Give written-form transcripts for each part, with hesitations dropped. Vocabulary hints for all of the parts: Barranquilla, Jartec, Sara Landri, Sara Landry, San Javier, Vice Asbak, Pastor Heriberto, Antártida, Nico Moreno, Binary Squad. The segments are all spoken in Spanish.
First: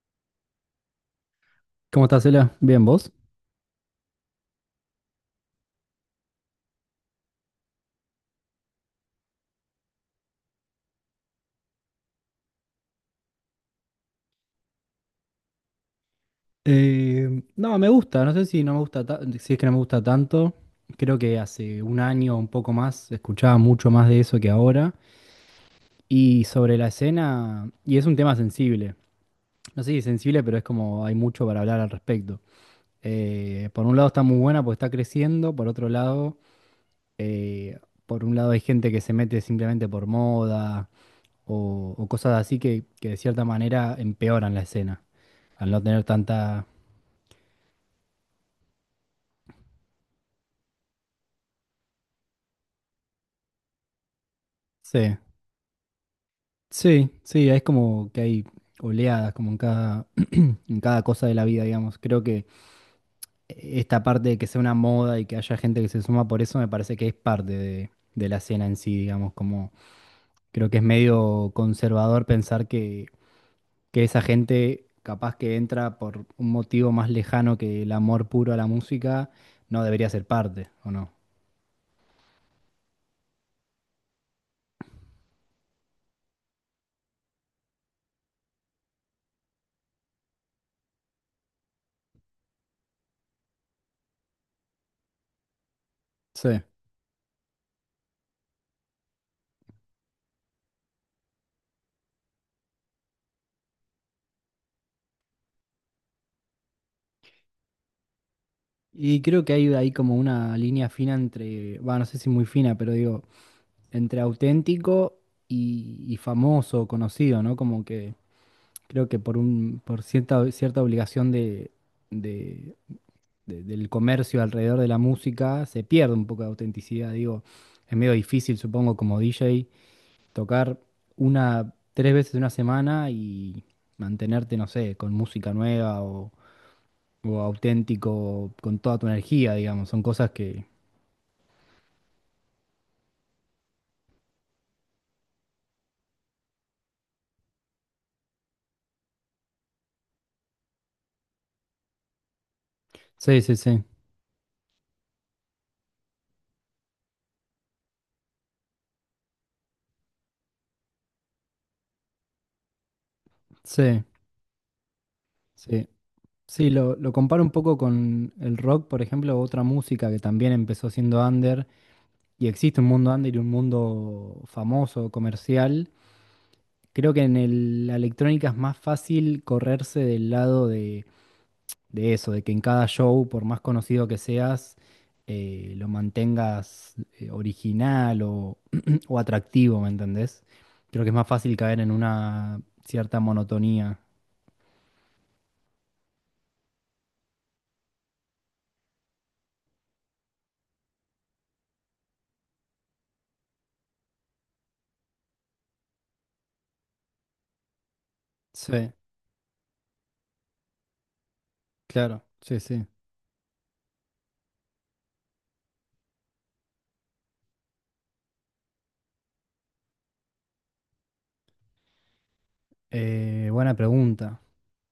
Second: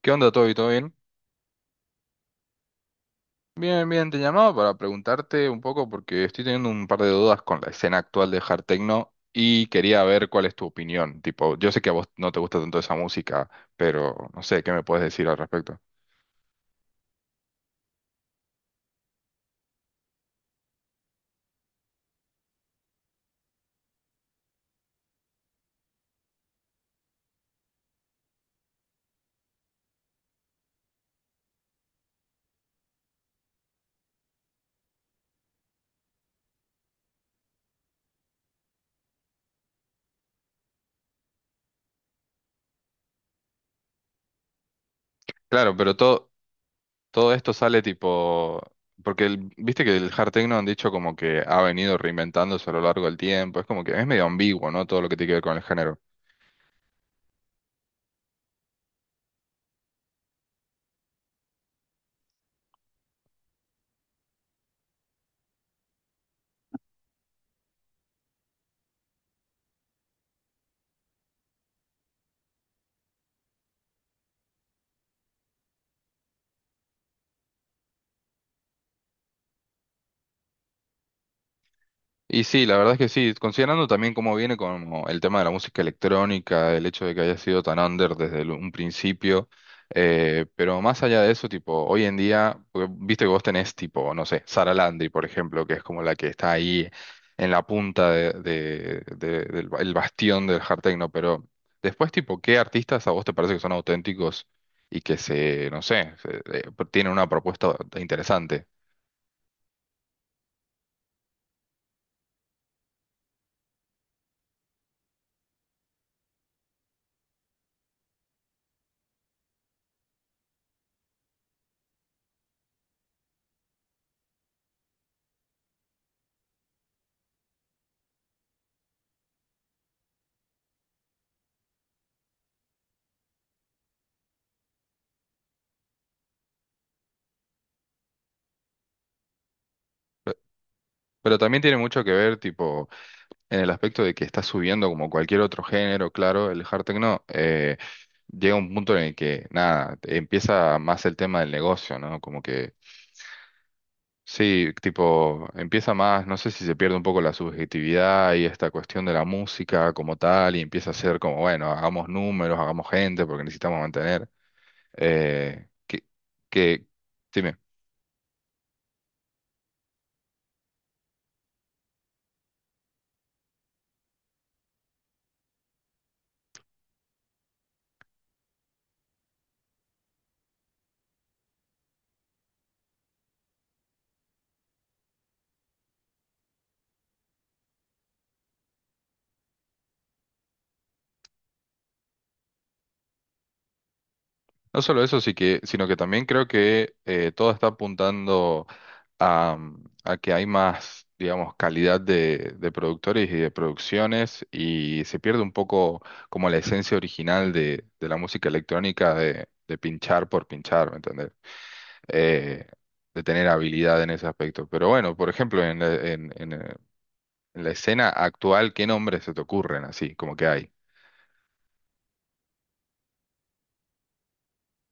¿Qué onda, Toby? ¿Todo bien? ¿Cómo estás, Cela? Bien, ¿vos? Bien, bien, te llamaba para preguntarte un poco porque estoy teniendo un par de dudas con la escena actual de hard techno y quería ver cuál es tu opinión. Tipo, yo sé que a vos no te gusta tanto esa música, pero no sé, ¿qué me puedes decir al respecto? No, me gusta, no sé si no me gusta si es que no me gusta tanto. Creo que hace un año o un poco más escuchaba mucho más de eso que ahora. Y sobre la escena, y es un tema sensible. No sé si sensible, pero es como hay mucho para hablar al respecto. Por un lado está muy buena porque está creciendo, por otro lado, eh, por un lado hay gente que se mete simplemente por moda o cosas así que de cierta manera empeoran la escena al Claro, no pero tener todo, tanta... todo esto sale tipo, porque viste que el hard techno han dicho como que ha venido reinventándose a lo largo del tiempo, es como que es medio ambiguo, ¿no? Todo lo Sí. que tiene que ver con el género. Sí, sí, es como que hay oleadas, como en cada cosa de la vida, digamos. Creo que esta parte de que sea una moda y que haya gente que se suma por eso me parece que es parte de la escena en sí, digamos, como creo que es medio conservador pensar que esa gente capaz que entra por un motivo más lejano que el amor puro a la música, no debería ser parte, ¿o no? Y sí, la verdad es que sí, considerando también cómo viene como el tema de la música electrónica, el hecho de que haya sido tan under desde un principio, pero más allá de eso, tipo, hoy en día, porque viste que vos tenés tipo, no sé, Sara Landry, por ejemplo, que es como la que Sí. está ahí en la punta del el bastión del hard techno, pero después, tipo, ¿qué artistas a vos te parece que son auténticos y que se, no sé, tienen una propuesta interesante? Y creo que hay ahí como una línea fina entre, va, no sé si muy fina, pero digo entre auténtico y famoso, conocido, ¿no? Como que creo que por cierta obligación de, de- del comercio alrededor de la música, se pierde un poco de autenticidad. Digo, es medio difícil, supongo, como DJ, tocar una, tres veces en una semana y mantenerte, no sé, con música nueva o, auténtico, con toda tu energía, digamos. Son cosas que. Pero también tiene mucho que ver, tipo, en el aspecto de que está subiendo como cualquier otro género, claro, el hard techno llega un punto en el que, nada, empieza más el tema del negocio, ¿no? Como que, Sí, sí, sí. sí, tipo, empieza más, no sé si se pierde un poco la subjetividad y esta cuestión de la música como tal, y empieza a ser como, bueno, hagamos números, hagamos gente, porque necesitamos Sí, mantener, eh, sí. que, Sí, que, lo comparo un dime. poco con el rock, por ejemplo, otra música que también empezó siendo under y existe un mundo under y un mundo famoso, comercial. Creo que la electrónica es más fácil correrse del lado de eso, de que en cada show, por más conocido que seas, lo mantengas original o, o atractivo, ¿me entendés? Creo que es más fácil caer en una cierta monotonía. No solo eso, sí que, sino que también creo que todo está apuntando a, a que hay más, digamos, calidad de productores y de producciones y se pierde un poco como la esencia original de la música Sí, electrónica de pinchar por pinchar, ¿me entendés? claro, sí, Eh, sí. de tener habilidad en ese aspecto. Pero bueno, por ejemplo, en la escena actual, ¿qué nombres se te ocurren así, como que hay? Buena pregunta.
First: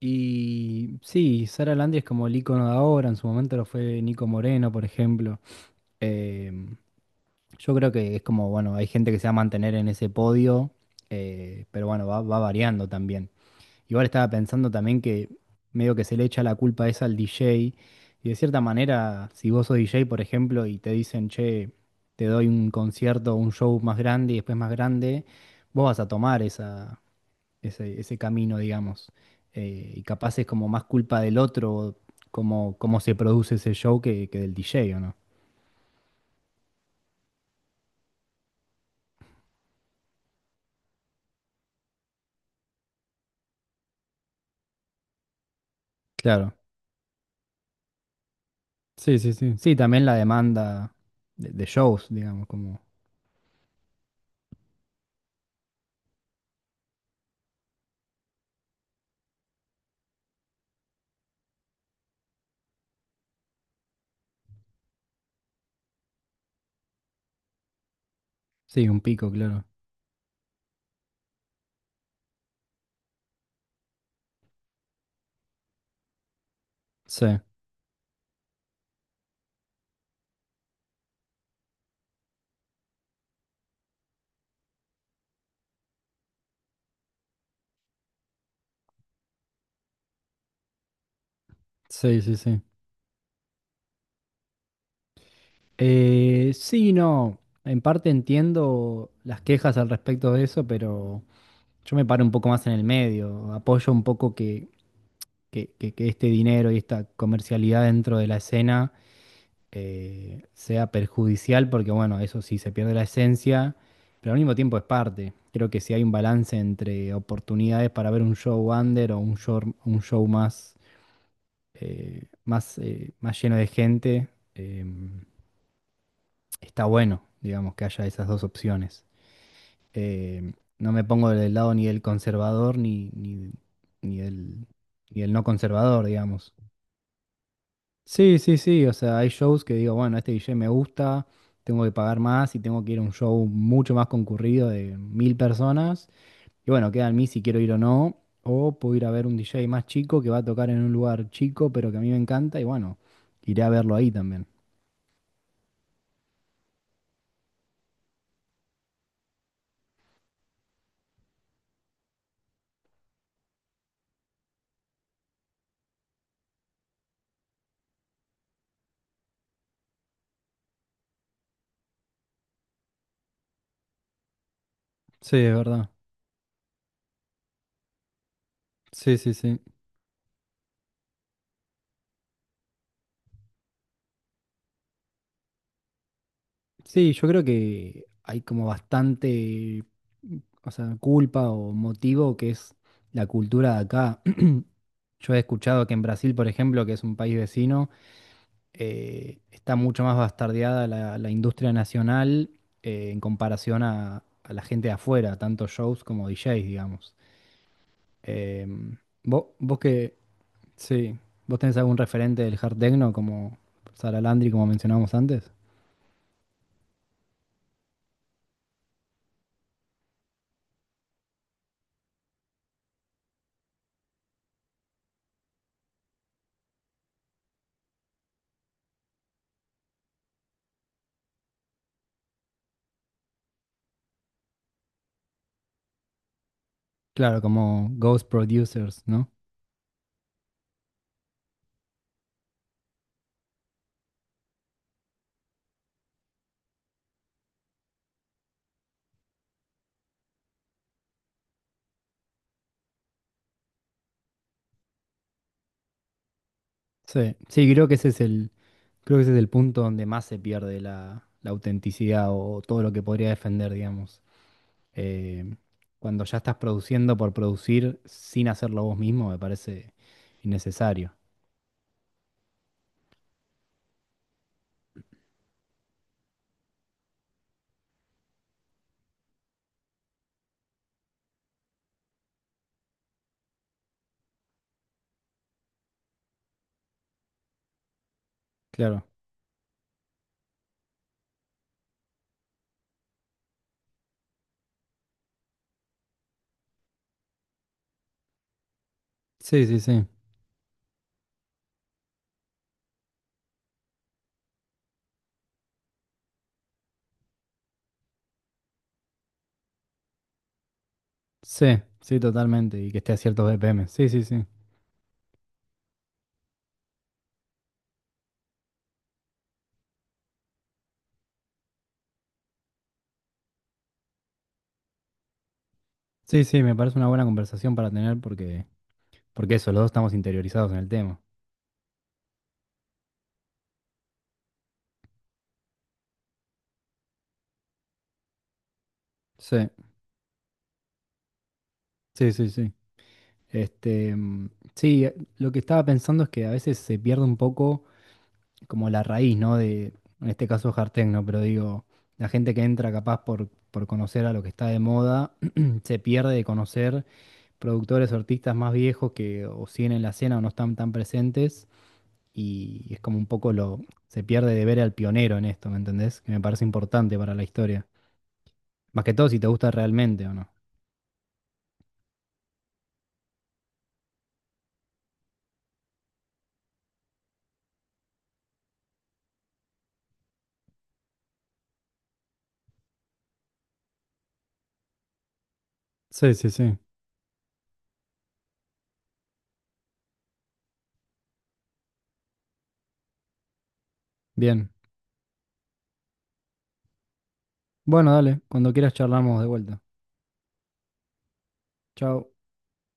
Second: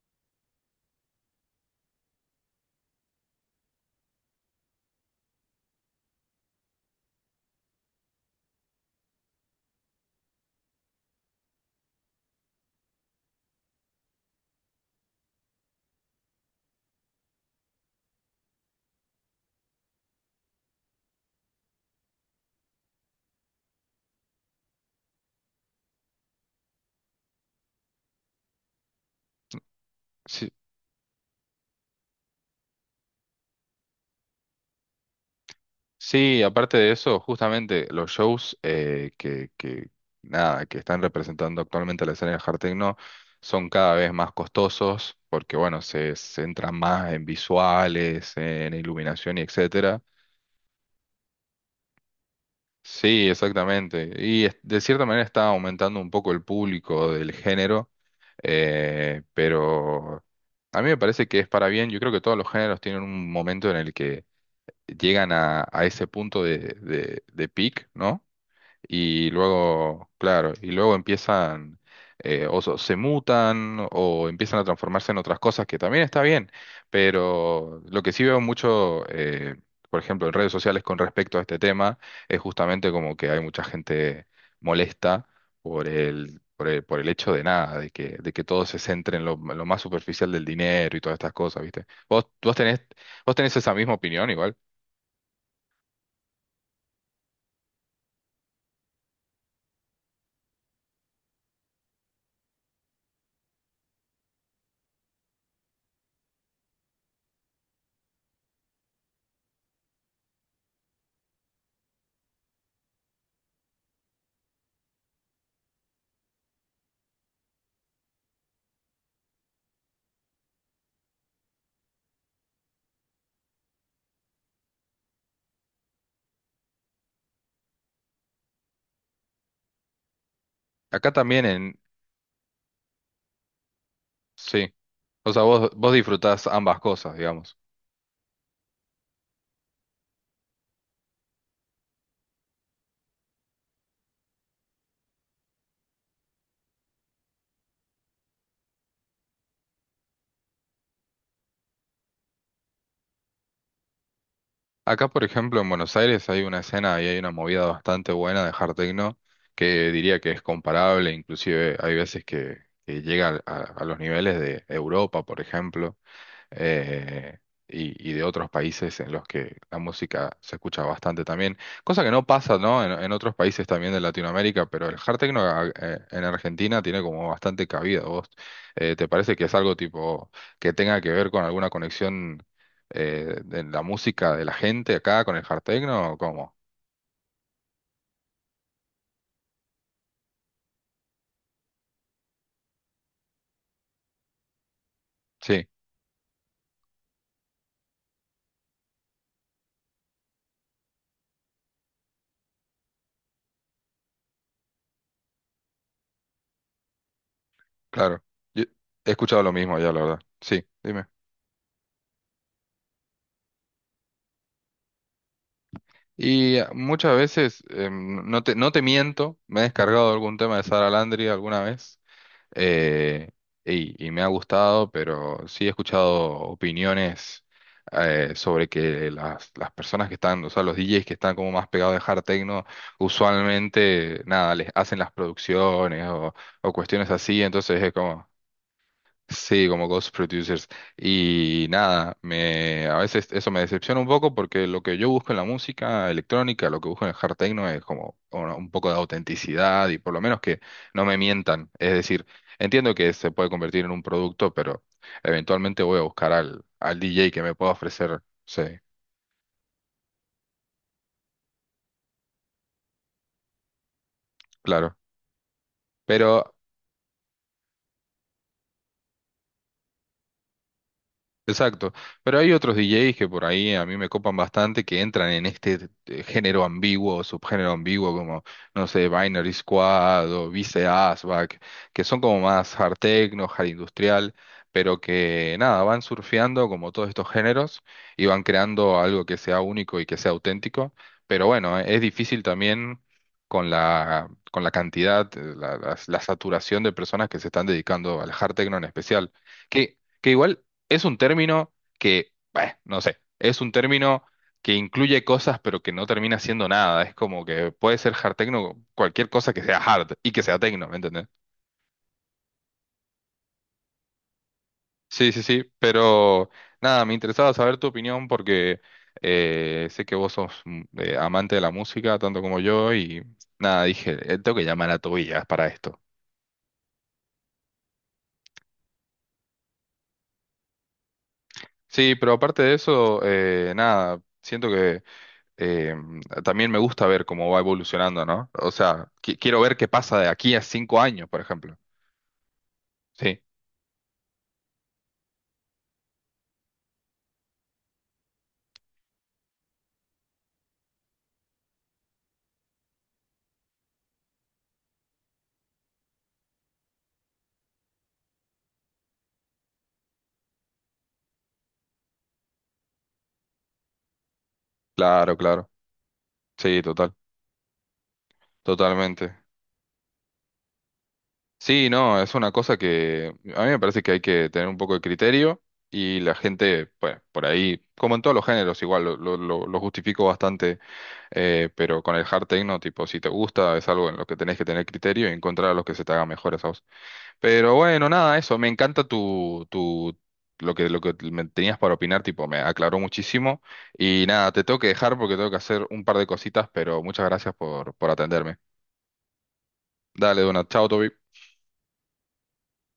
Y sí, Sara Landri es como el icono de ahora, en su momento lo fue Nico Moreno, por ejemplo. Em, yo creo que es como, bueno, hay gente que se va a mantener en ese podio, pero bueno, va variando también. Igual estaba pensando también que medio que se le echa la culpa esa al DJ, y de cierta manera, si vos sos DJ, por ejemplo, y te dicen, che, te doy un concierto, un show más grande y después más grande, vos vas a tomar ese camino, digamos. Y capaz es como más culpa del otro, cómo se produce ese show que del DJ, ¿o no? Sí, aparte de eso, justamente los shows nada, que están representando actualmente la escena del hard techno son cada vez más costosos porque, bueno, se Claro. centran más en visuales, en Sí, sí, iluminación y sí. Sí, etcétera. también la demanda de shows, digamos, como... Sí, exactamente. De cierta manera está aumentando un poco el público del género, pero a mí me parece que es para bien. Yo creo que todos los géneros tienen un momento en el que llegan a ese punto de peak, ¿no? Sí, un Y pico, claro. luego, claro, y luego empiezan, se mutan o empiezan a transformarse en otras cosas, que también está bien, Sí, pero lo que sí veo mucho, por ejemplo, en redes sociales con respecto a este tema, es justamente como que hay mucha gente molesta por el hecho de nada, de que todo se centre en lo más superficial del dinero y todas estas cosas, ¿viste? sí, sí, sí. ¿Vos tenés esa misma opinión igual? Sí, no. En parte entiendo las quejas al respecto de eso, pero yo me paro un poco más en el medio. Apoyo un poco que, que este dinero y esta comercialidad dentro de la escena sea perjudicial, porque bueno, eso sí, se pierde la esencia, pero al mismo tiempo es parte. Creo que si hay un balance entre oportunidades para ver un show under o un show más, más, más lleno de gente, em, está bueno, digamos, que haya esas dos opciones. Em, no me Acá pongo también del lado en... ni del conservador ni del, Sí. ni O del sea, no vos conservador, disfrutás digamos. ambas cosas, digamos. Sí, sí, sí, o sea, hay shows que digo, bueno, este DJ me gusta, tengo que pagar más y tengo que ir a un show mucho más concurrido de 1.000 personas. Y bueno, queda en mí si quiero ir o no. O puedo ir a ver un DJ más chico que va a tocar en un lugar chico, pero que a mí me encanta y bueno, iré a verlo ahí también. Acá, por ejemplo, en Buenos Aires hay una escena y hay una movida bastante buena de hard techno que diría que es comparable, inclusive hay veces que llega a los niveles de Europa, por ejemplo. eh, y, y de otros países en los que la música se escucha bastante también, cosa que no pasa, ¿no? En otros países también de Latinoamérica, pero el hard Sí, techno es verdad. En Argentina tiene como bastante cabida. ¿Vos te Sí, sí, parece que es sí. algo tipo que tenga que ver con alguna conexión de la música de la gente acá con el hard techno o cómo? Sí, yo creo que hay como bastante, o sea, culpa o motivo que es la cultura de acá. Yo he Sí, escuchado que en Brasil, por ejemplo, que es un país vecino, está mucho más bastardeada la industria nacional en comparación a la gente de afuera, tanto shows como DJs, digamos. claro. Yo Em, he escuchado vos, lo mismo vos ya, la que, verdad. Sí, dime. sí, vos tenés algún referente del hard techno como Sara Landry, como mencionábamos antes. Y muchas veces, no te miento, me he descargado algún tema de Sara Landry alguna vez eh, y me ha gustado, pero sí he escuchado opiniones sobre que las personas que están, o sea, los DJs que están como más pegados de hard techno, usualmente, nada, les hacen las producciones o cuestiones Claro, así, entonces como es Ghost como, Producers, ¿no? Sí, como Ghost Producers. Y nada, me, a veces eso me decepciona un poco porque lo que yo busco en la música electrónica, lo que busco en el hard techno es como un poco de autenticidad y por lo menos que no me mientan. Es decir, entiendo que se puede convertir en un producto, pero eventualmente voy a buscar al DJ Sí, que me pueda sí, ofrecer. Sí, creo que ese es el punto donde más se pierde la autenticidad o todo lo que podría defender, digamos. claro. Eh, cuando ya Pero estás produciendo por producir sin hacerlo vos mismo, me parece innecesario. exacto, pero hay otros DJs que por ahí a mí me copan bastante que entran en este género ambiguo o subgénero ambiguo como, no sé, Binary Squad o Vice Asbak, que son como más hard techno, hard industrial, pero que nada, van surfeando como todos estos géneros y van creando Claro. algo que sea único y que sea auténtico, pero bueno, es difícil también con la cantidad, la saturación de personas que se están dedicando al hard techno en especial. Sí, sí, que sí. que igual es un término que, bueno, no sé, es un término que incluye cosas pero que no termina siendo nada. Es como que puede ser hard techno cualquier cosa que sea hard y que sea techno, ¿me entendés? Sí, sí, totalmente. Y que esté a ciertos BPM. Sí, sí, sí. Sí, sí, sí, pero nada, me interesaba saber tu opinión porque sé que vos sos amante de la música tanto como yo y nada, dije, tengo que llamar a Tobías para esto. Sí, sí, me parece una buena conversación para tener porque eso, los dos estamos interiorizados en el tema. Sí, pero aparte de eso, nada, siento que... eh, también me gusta ver cómo va evolucionando, ¿no? O sea, Sí, quiero ver qué pasa de aquí a 5 años, por ejemplo. sí, sí, sí. Sí, Este, sí, lo que estaba pensando es que a veces se pierde un poco como la raíz, ¿no? De, en este caso Jartec, ¿no? Pero digo, la gente que entra capaz por conocer a lo que está de moda, se pierde de conocer productores o artistas más viejos que o siguen en la escena o no están tan presentes. Y es como un poco lo, se pierde de ver al claro, pionero en claro. esto, ¿me entendés? Que me parece Sí, importante para la historia. Más que todo si totalmente. te gusta realmente o no. Sí, no, es una cosa que a mí me parece que hay que tener un poco de criterio y la gente, pues, por ahí, como en todos los géneros, igual lo, lo justifico bastante, pero con el hard techno, tipo, si te gusta, es algo en lo que tenés que tener criterio y encontrar a los que se te hagan Sí, sí, mejores a sí. vos. Pero bueno, nada, eso. Me encanta lo que me tenías para opinar, tipo, me aclaró muchísimo. Y nada, te Bien. tengo que dejar porque tengo que hacer un par de cositas, pero muchas gracias por Bueno, dale, atenderme. cuando quieras charlamos de vuelta. Dale, Dona, chao, Toby. Chao.